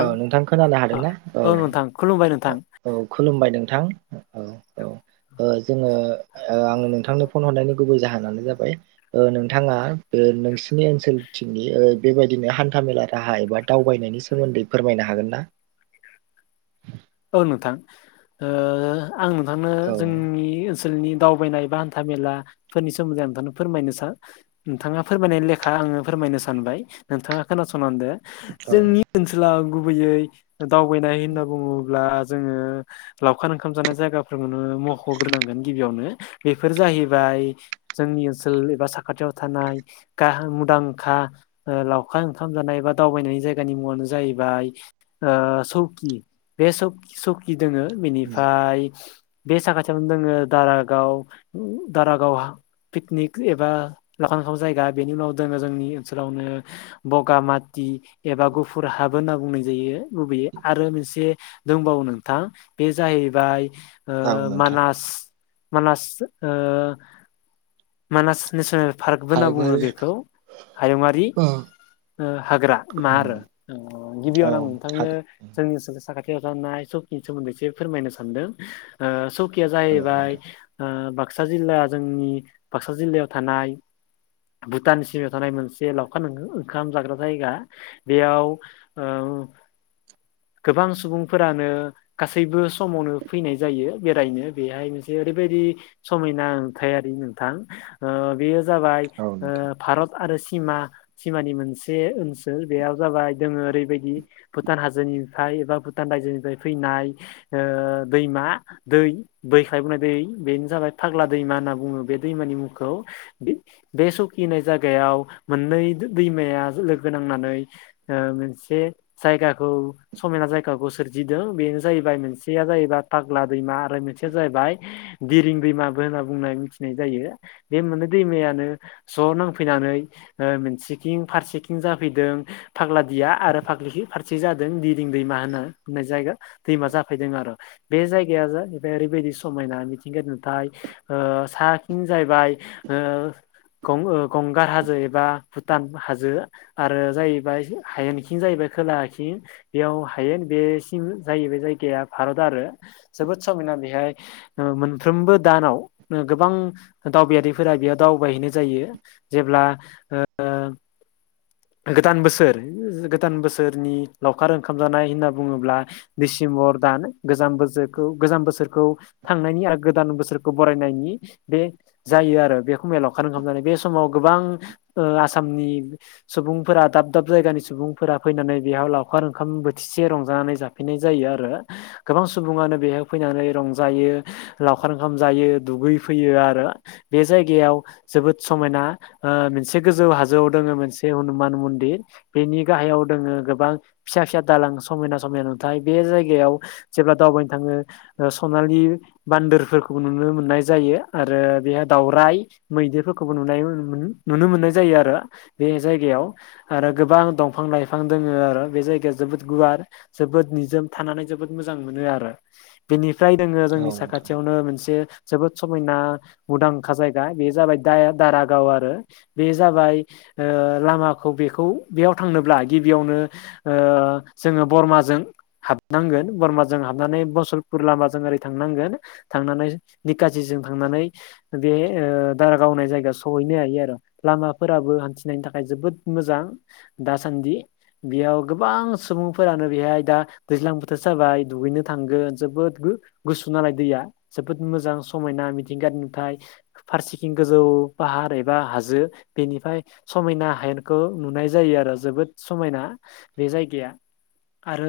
औ नोंथां खोनानो हादोंना औ नोंथां खुलुमबाय नोंथां औ खुलुमबाय नों थां औ औ औ जों औ आङो नोंथांनो फन हरनायनि गुबुन जाहोनानो जाबाय औ नोंथाङा औ नोंसिनि ओनसोलथिंनि बेबायदिनो हान्था मेला राहा एबा दावबायनायनि सो मोन्दै फोरमायनो हागोन ना? औ नोंथां ओ आं नोंथांनो औ जोंनि ओनसोलनि जोंनि दावबायनाय बाहान्था मेलाफोरनि सोमोन्दै नोंथांनो फोरमायनो सा नोंथांङा फोरमायनाय लेखा आ ङो फोरमायनो सानबाय नोंथांङा खोनासंलांदो औ जोंनि ओनसोलाव गुबैयै दावबायनाय होनना बुंङो ब्ला जों लावखार ओंखाम जानाय जायगाफोरखौनो मख'ग्रोनांगोन गिबियावनो बेफोर जाहैबाय जोंनि ओनसोल एबा साखाथियाव थानाय गाहाम मुंदांखा हा औ लावखार ओंखाम जानाय एबा दावबायनायनि जायगानि मुङानो जाहैबाय सौकि बे सक सौकि दोङो बेनिफाय बे साखाथियावनो दोङो दारागाव दारागावहा पिकनिक एबा लाखांखां [unintelligible] जायगा बेनि उनाव दोङो जोंनि ओनसोलावनो बगामा ति एबा गुफुर हाबो होनना बुंनाय जायो लुबैयोै आरो मोनसे दंबावो नोंथां बे जाहैबाय ओ औ नोंथां मानास मानस ओ मानास नेसनेल पार्कबो होनना बुङो हायोबाल बेखौ हायुङारि औ ओ हाग्रा मा आरो औ गिबियावनो आं नोंथांनो हागोन जोंनि बो गाननाय सौकि सोमोन्दै एसे फोरमायनो सानदों ओ सौकिया औ जाहैबाय नोंथां बाक्सा जिल्ला जोंनि बाक्सा जिल्लायाव थानाय भुटान सिमायाव थानाय मोनसे लावखान ओंखाम जाग्रा जायगा बेयाव औ [inaudible] गोबां सुबुंफोरानो गासैबो समावनो फैनाय जायो बेरायनो बेहाय मोनसे ओरैबायदि समायना नुथायारि नोंथां ओ बेयो जाबाय औ ओ नोंथां भारत आरो सिमा सिमानि मोनसे ओनसोल बेयाव जाबाय दोङो ओरैबायदि भुटान हाजोनि निफ्राय एबा भुटान रायजोनिफ्राय फैनाय ओ दैमा दै दैख्लायबोननाय दै बेनो जाबाय फाग्ला दैमा होनना बुङो बे दैमानि मुंखौ बे सौकि होननाय जागायाव मोननै दैमाया लोगो नांनानै औ मोनसे जायगाखौ समायना जाय गाखौ सोरजिदों बेनो जाहैबाय मोनसेया जाहैबाय फाग्ला दैमा आरो मोनसेया जाहैबाय दिरिं दैमाबो होनना बुंनाय मिथिनाय जायो बे मोन दैमायानो ज' नांफैनानै अ मोनसेथिं फारसेथिं जाफैदों फाग्लादिया आरो फाग्लि फारसे जादों दिदिं दैमा होननानै होननाय जायगा दैमा जाफैदों आरो बे जायगाया जाहैबाय ओरैबायदि समायना मिथिंगायारि नुथाय ओ साखिं जाहैबाय ओ गं औ गंगार हाजो एबा भुटान हाजो आरो जाहैबाय हायेनखि जाहैबाय खोलाखि बेयाव हायेन बे सिम जायो बे जायगाया भारत आरो जोबोर समायना बेहाय मोनफ्रोमबो दानाव गोबां दावबायारिफोरा बेयाव दावबायहैनाय जायो जेब्ला ओ गोदान बोसोर गोदान बोसोरनि लावखार ओंखाम जानाय होनना बुङोब्ला दिसेम्बर दान गोजाम बोसोरखौ गोजाम बोसोरखौ थांनायनि आरो गोदान बोसोर खौ बरायनायनि बे जायो आरो बेखौ लावखार ओंखाम जानाय बे समाव गोबां ओ आसा आसामनि सुबुंफोरा दाब दाब जायगानि सुबुंफोरा फैनानै बेयाव लावखार ओंखाम बोथिसे एसे रंजानानै जाफैनाय जायो आरो गोबां सुबुङानो बेहाय फैनानै रंजायो लावखार ओंखाम जायो दुगै फैयो आरो बे जागायाव जोबोद समायना ओ मोनसे गो गोजै हाजो दङो मोनसे हुमान मनदिर बेनि गाहायाव दङो गोबां फिसा फिसा दालां समायना समायना नुथाय बे जायगायाव जेब्ला दावबायनो थाङो सनालि बान्दोरफोरखौ नुनो मोननाय जायो आरो बेहााय दावराइ मैदेरफोरखौबो नुनाय नुनो मोननाय जायो आरो बे जायगायाव आरो गोबां दंफां लाइफां दङ आरो बे जायगाया जोबोद गुवार जोबोद निजोम थानानै जोबोद मोजां मोनो आरो बेनि फ्राय दोङो औ जोंनि नोंथां साखाथियावनो मोनसे जोबोद समायना मुंदांखा जायगा बे जाबाय द दारागाव आरो बे जाबाय ओ लामाखौ बेखौ बेयाव थांनोब्ला गिबियावनो ओ जोङो बरमाजों हाबनांगोन बरमाजों हाबनानै मसलपुर लामाजों ओरै थांनांगोन थांनानै निखासि थांनानै बे दारागाव होननाय जायगा सहैनो हायो आरो लामाफोराबो हान्थिनायनि थाखाय थाखाय जोबोद मोजां दासान्दि बेयाव गोबां सुबुं फोरानो बेहाय दा दैज्लां बोथोर जाबाय दुगैनो थांगोन जोबोद गुसु नालाय दैया जोबोद मोजां समायना मिथिंगानि नुथायाइ फारसेथिं गोजौ फाहार एबा हाजो बेनिफ्राय समायना हायेनखौ नुनाय जायो आरो जोबोद समायना बे जायगाया आरो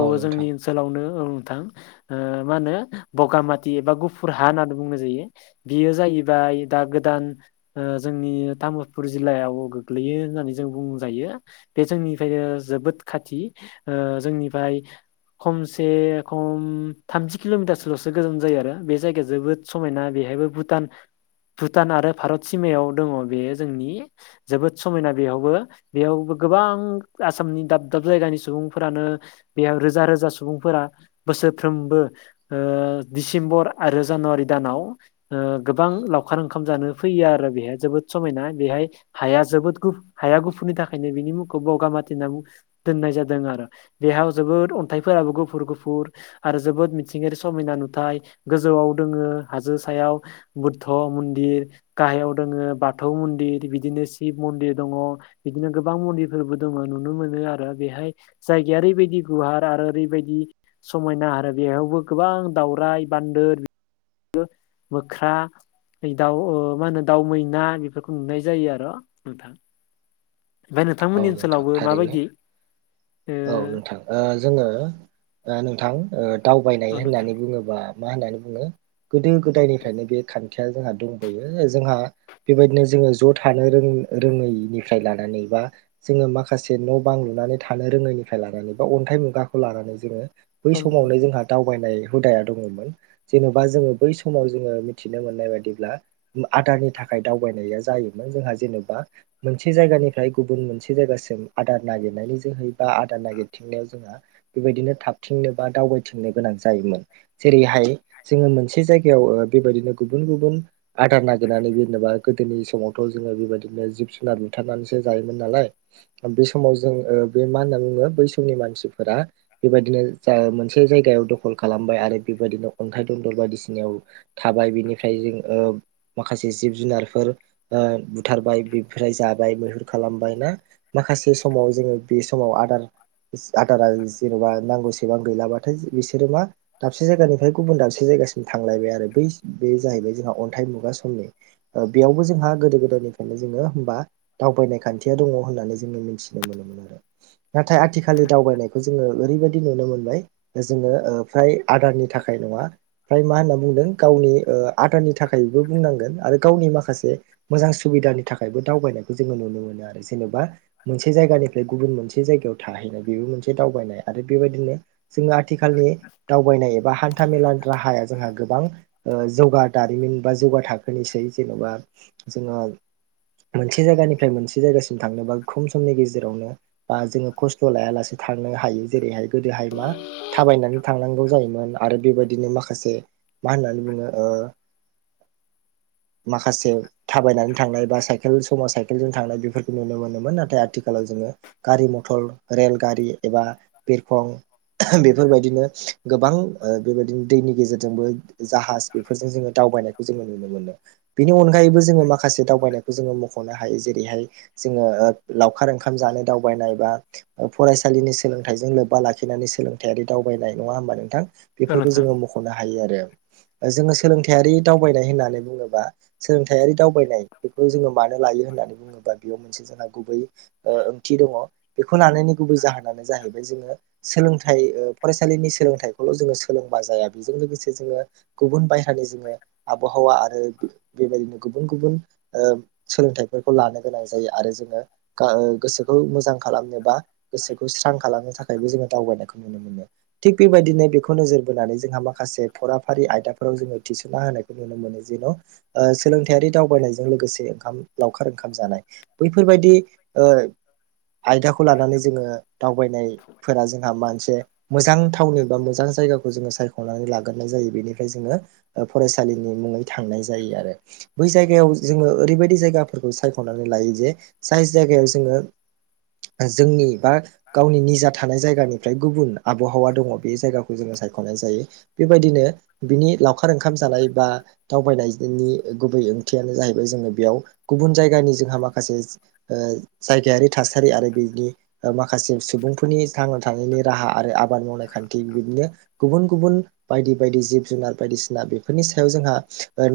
औ जोंनि नोंथां ओनसोलावनो मा होनो बगामाथि एबा गुफुर हा होननानै बुंनाय जायो बियो जाहैबाय दा गोदान जोंनि तामुलपुर जिल्लायाव गोग्लैयो होननानै जों बुंजायो बे जोंनिफ्रायनो जोबोद खाथि जोंनिफ्राय खमसे खम थामजि किल'मिटारसोल'सो गोजान जायो आरो बे जायगाया जोबोद समायना बे एबो भुटान भुटान आरो भारत सिमायाव दङ बेयो जोंनि जोबोद समायना बेयावबो बेयावबो गोबां आसामनि दाब दाब जायगानि सुबुंफोरानो बेयाव रोजा रोजा सुबुंफोरा बोसोरफ्रोमबो ओ दिसेम्बर आरो जानुवारि दानाव ओ गोबां लावखार ओंखाम जानो फैयो आरो बेहाय जोबोद समायना बेहाय हाया जोबोद गु हाया गुफुरनि थाखायनो बिनि मुंखौ बगाामाथि होनना दोननाय जादों आरो बेयाव जोबोद अन्थाइफोराबो गुफुर गुफुर आरो जोबोद मिथिंगायारि समायना नुथाय गोजौआव दोङो हाजो सायाव बुध्द मन्दिर गाहायाव दोङो बाथौ मन्दिर बिदिनो शिब मन्दिर दङ बिदिनो गोबां मन्दिरफोरबो दङ नुनो मोनो आरो बेहाय जायगाया ओरैबायदि गुवार आरो ओरैबायदि समायना आरो बेयावबो गोबां दावराइ बान्दोर मोख्रा दाउ मा होनो दाउ मैना बेफोरखौ नुनाय जायो आरो नोंथां ओमफ्राय औ नोंथांमोननि नोंथां ओनसोलावबो थारैनो माबायदि ओ औ नोंथां जोङो नोंथां दावबायनाय औ नोंथां होननानै बुङोबा मा होननानै बुङो गोदो गोदायनिफ्रायनो बे खानथिया जोंहा दंबोयो जोंहा बेबायदिनो जोङो ज' थानो रों रोङैनिफ्राय लानानै बा जोङो माखासे न' बां लुनानै थानो रोङै निफ्राय लानानै बा अन्थाइ मुगाखौ लानानै जोङो बै औ नोंथां समावनो जोंहा दावबायनाय हुदाया दङमोन जेन'बा जोङो बै समाव जोङो मिथिनो मोननाय बादिब्ला आदारनि थाखाय दावबायनाया जायोमोन जोंहा जेनेबा मोनसे जायगानिफ्राय गुबुन मोनसे जायगासिम आदार नागिरनायनि जोहै आदार नागिरथिंनायाव जोंहा बेबायदिनो थाबथिंनो बा दावबायथिंनो गोनां जायोमोन जेरैहाय हाय जोङो मोनसे जायगायाव ओ बेबायदिनो गुबुन गुबुन आदार नागिरनानै जेनेबा गोदोनि समावथ' जोङो बेबायदिनो जिब जुनार बुथारनानैसो जायोमोन नालाय बे समाव जों ओ बे मा होनना बुङो बै समनि मानसिफोरा बेबायदिनो जा मोनसे जायगायाव दखल खालामबाय आरो बेबायदिनो अन्थाइ दन्दल बायदिसिनायाव थाबाय बिनिफ्राय जों ओ माखासे जिब जुनारफोर ओ बुथारबाय बेफ्राय जाबाय मैहुर खालामबाय ना माखासे समाव जोङो बे समाव आदार आदारा जेनेबा नांगौसेबां गैलाबाथाय बिसोरो मा दाबसे जायगानिफ्राय गुबुन दाबसे जाय गासिम थांलायबाय आरो बै बे जा हैबाय जोंहा अन्थाइ मुगा समनि ओ बेयावबो जोंहा गोदो गोदायनिफ्रायनो जोङो होमबा दावबायनाय खान्थिया दङ' होननानै जोङो मिथिनो मोनोमोन आरो। नाथाय आथिखालनि दावबायनायखौ जोङो ओरैबायदि नुनो मोनबाय जोङो ओ फ्राय आदारनि थाखाय नङा फ्राय मा होनना बुंदों गावनि ओ आदारनि थाखायबो बुंनांगोन आरो गावनि माखासे मोजां सुबिदानि थाखायबो दावबायनायखौ जोङो नुनो मोनो आरो जेनेबा मोनसे जायगानिफ्राय गुबुन मोनसे जायगायाव थाहैनाय बेबो मोनसे दावबायनाय आरो बेबायदिनो जोङो आथिखालनि दावबायनाय एबा हान्था मेलानि राहाया जोंहा गोबां ओ जौगा दारिमिन बा जौगा थाखोनिसै जेन'बा जोङो मोनसे जायगानिफ्राय मोनसे जायगासिम थांनोबा खम समनि गेजेरावनो बा जोङो खस्थ' लायालासे थांनो हायो जेरैहाय गोदोहाय मा थाबायनानै थांनांगौ जायोमोन। आरो बेबायदिनो माखासे मा होननानै बुङो ओ माखासे थाबायनानै थांनाय बा साइकेल समाव साइकेलजों थांनाय बेफोरखौ नुनो मोनोमोन नाथाय आथिखालाव जोङो गारि मथर रेलगारि एबा बिरखं बेफोरबायदिनो गोबां ओ बेबायदिनो दैनि गेजेरजोंबो जाहाज बेफोरजों जोङो दाव बायनायखौ जोङो नुनो मोनो बेनि अनगायैबो जोङो माखासे दावबायनायखौ जोङो मख'नो हायो जेरैहाय जोङो ओ लावखार ओंखाम जानो दावबायनाय बा फरायसालिनि सोलोंथाइजों लोब्बा लाखिनानै सोलोंथायारि दावबायनाय नङा होमबा नोंथां? औ बेफोरखौ नोंथां जोङो मख'नो हायो आरो। जोङो सोलोंथायारि दावबायनाय होननानै बुङोबा सोलोंथायारि दावबायनाय बेखौ जोङो मानो लायो होननानै बुङोबा बेयाव मोनसे जोंहा गुबै ओ थि दङ' बेखौ लानायनि गुबै जाहोनानो जाहैबाय जोङो सोलोंथाय ओ फरायसालिनि सोलोंथाइखौ खौ जोङो सोलोंबा जाया बेजों लोगोसे जोङो गुबुन बायरानि जोंङो आबहावा आरो बेबायदिनो गुबुन गुबुन ओ सोलोंथाइफोरखौ लानो गोनां जायो आरो जोङो गा ओ गोसो खौ मोजां खालामनो बा गोसोखौ स्रां खालामनो थाखायबो जोङो दावबायनायखौ नुनो मोनो थिग बेबायदिनो बेखौ नोजोर बोनानै जोंहा माखासे फराफारि आयदाफोराव जोङो थिसनना होनायखौ नुनो मोनो जेराव सोलोंथायारि दावबायनायजों लोगोसे ओंखाम लावखार ओंखाम जानाय बैफोरबायदि ओ आयदाखौ लानानै जोङो दावबायनायफोरा जोंहा मोनसे मोजां थावनि बा मोजां जायगाखौ जोंङो साय ख'नानै लागोरनाय जायो बेनिफ्राय जोङो ओ फरायसालिनि मुङै थांनाय जायो आरो बै जायगायाव जोङो ओरैबायदि जायगाफोरखौ सायख'नानै लायो जे जाय जायगायाव जोङो जोंनि बा गावनि निजा थानाय जायगानिफ्राय गुबुन आबहावा दङ' बे जायगाखौ जोङो साय ख'नाय जायो बेबायदिनो बिनि लावखार ओंखाम जानाय बा दावबायनायनि गुबै ओंथियानो जाहैबाय जोङो बेयाव गुबुन जायगानि जोंहा माखासे ओ जायगायारि थासारि आरो बिनि माखासे सुबुंफोरनि थांना थानायनि राहा आरो आबाद मावनाय खान्थि गुबुन गुबुन बायदि बायदि जिब-जुनार बायदिसिना बेफोरनि सायाव जोंहा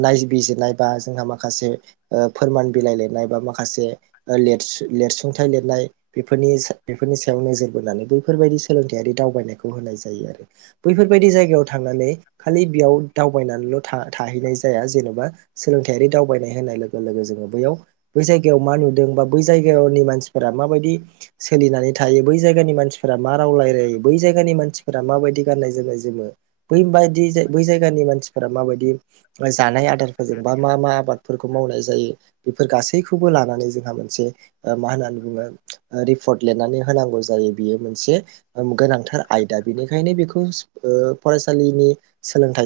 नायबिजिर नाय बा जोंहा माखासे ओ फोरमान बिलाइ लिरनाय बा माखासे ओ लिरसु लिरसु सुंथाइ लिरनाय बेफोरनि बेफोरनि सायाव नोजोर बोनानै बैफोरबायदि सोलोंथाइयारि दावबायनायखौ होनाय जायो। बैफोरबायदि जायगायाव थांनानै खालि बेयाव दावबायनानैल' था थाहैनाय जाया जेन'बा सोलोंथायारि दावबायनाय होननाय लोगो लोगो जोङो बैयाव बै जायगायाव मा नुदों बा बै जायगानि मान माबायदि सोलिनानै थायो बै जायगानि मानसिफोरा मा रावलायायो बै जायगानि मानसिफोरा माबायदि गाननाय जोमनाय जोमो बै बायदि जायगानि मानसिफोरा माबायदि जानाय आदार बा मा मा आबादफोरखौ मावनाय जायो बेफोर गासैखौबो लानानै जोंहा मोनसे मा होननानै बुङो रिपर्ट लिरनानै होनांगौ जायो बियो मोनसे गोनांथार आयदा बेनिखायनो बेखौ ओ फरायसालिनि सोलोंथ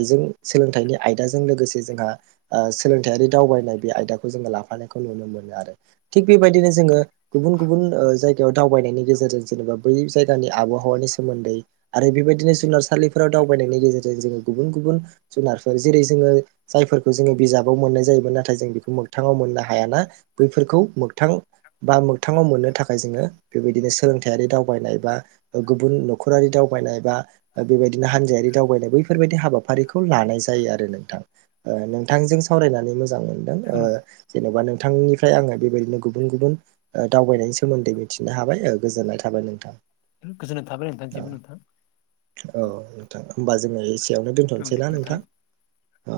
सोलोंथाइनि आयदाजों लोगोसे जोंहा ओ सोलोंथायारि दावबायनाय बे आयदाखौ जोङो लाफानायखौ नुनो मोनो आरो थिग बेबायदिनो जोङो गुबुन गुबुन जायगायाव दावबायनायनि गेजेरजों जेनेबा बै जायगानि आबहावा बहावानि सोमोन्दै आरो बेबायदिनो जुनारसालिफोराव दावबायनायनि गेजेरजों जोङो गुबुन गुबुन जुनारफोर जेरै जोङो जायफोरखौ जोङो बिजाबाव मोननाय जायोमोन नाथाय जों बेखौ मोगथाङाव मोननो हायाना बैफोरखौ मोगथां बा मोगथाङाव मोननो थाखाय जोङो बेबायदिनो। सोलोंथायारि दावबायनाय बा गुबुन न'खरारि दावबायनाय बा। बेबायदिनो हानजायारि दावबायनाय बैफोरबायदि हाबा। हाबाफारिखौ लानाय जायो आरो नोंथां नोंथांजों सावरायनानै मोजां मोनो। औ ओ नोंथां जेन'बा नोंथांनिफ्राय आङो बेबायदिनो गुबुन गुबुन दावबायनायनि सोमोन्दै मिथिनो हाबाय गोजोननाय थाबाय नोंथां। गोजोननाय थाबाय नोंथांसिमबो नोंथां औ नोंथाङा। होमबा जोङो एसेयावनो औ दे दोनथ'नोसैना नोंथां। औ।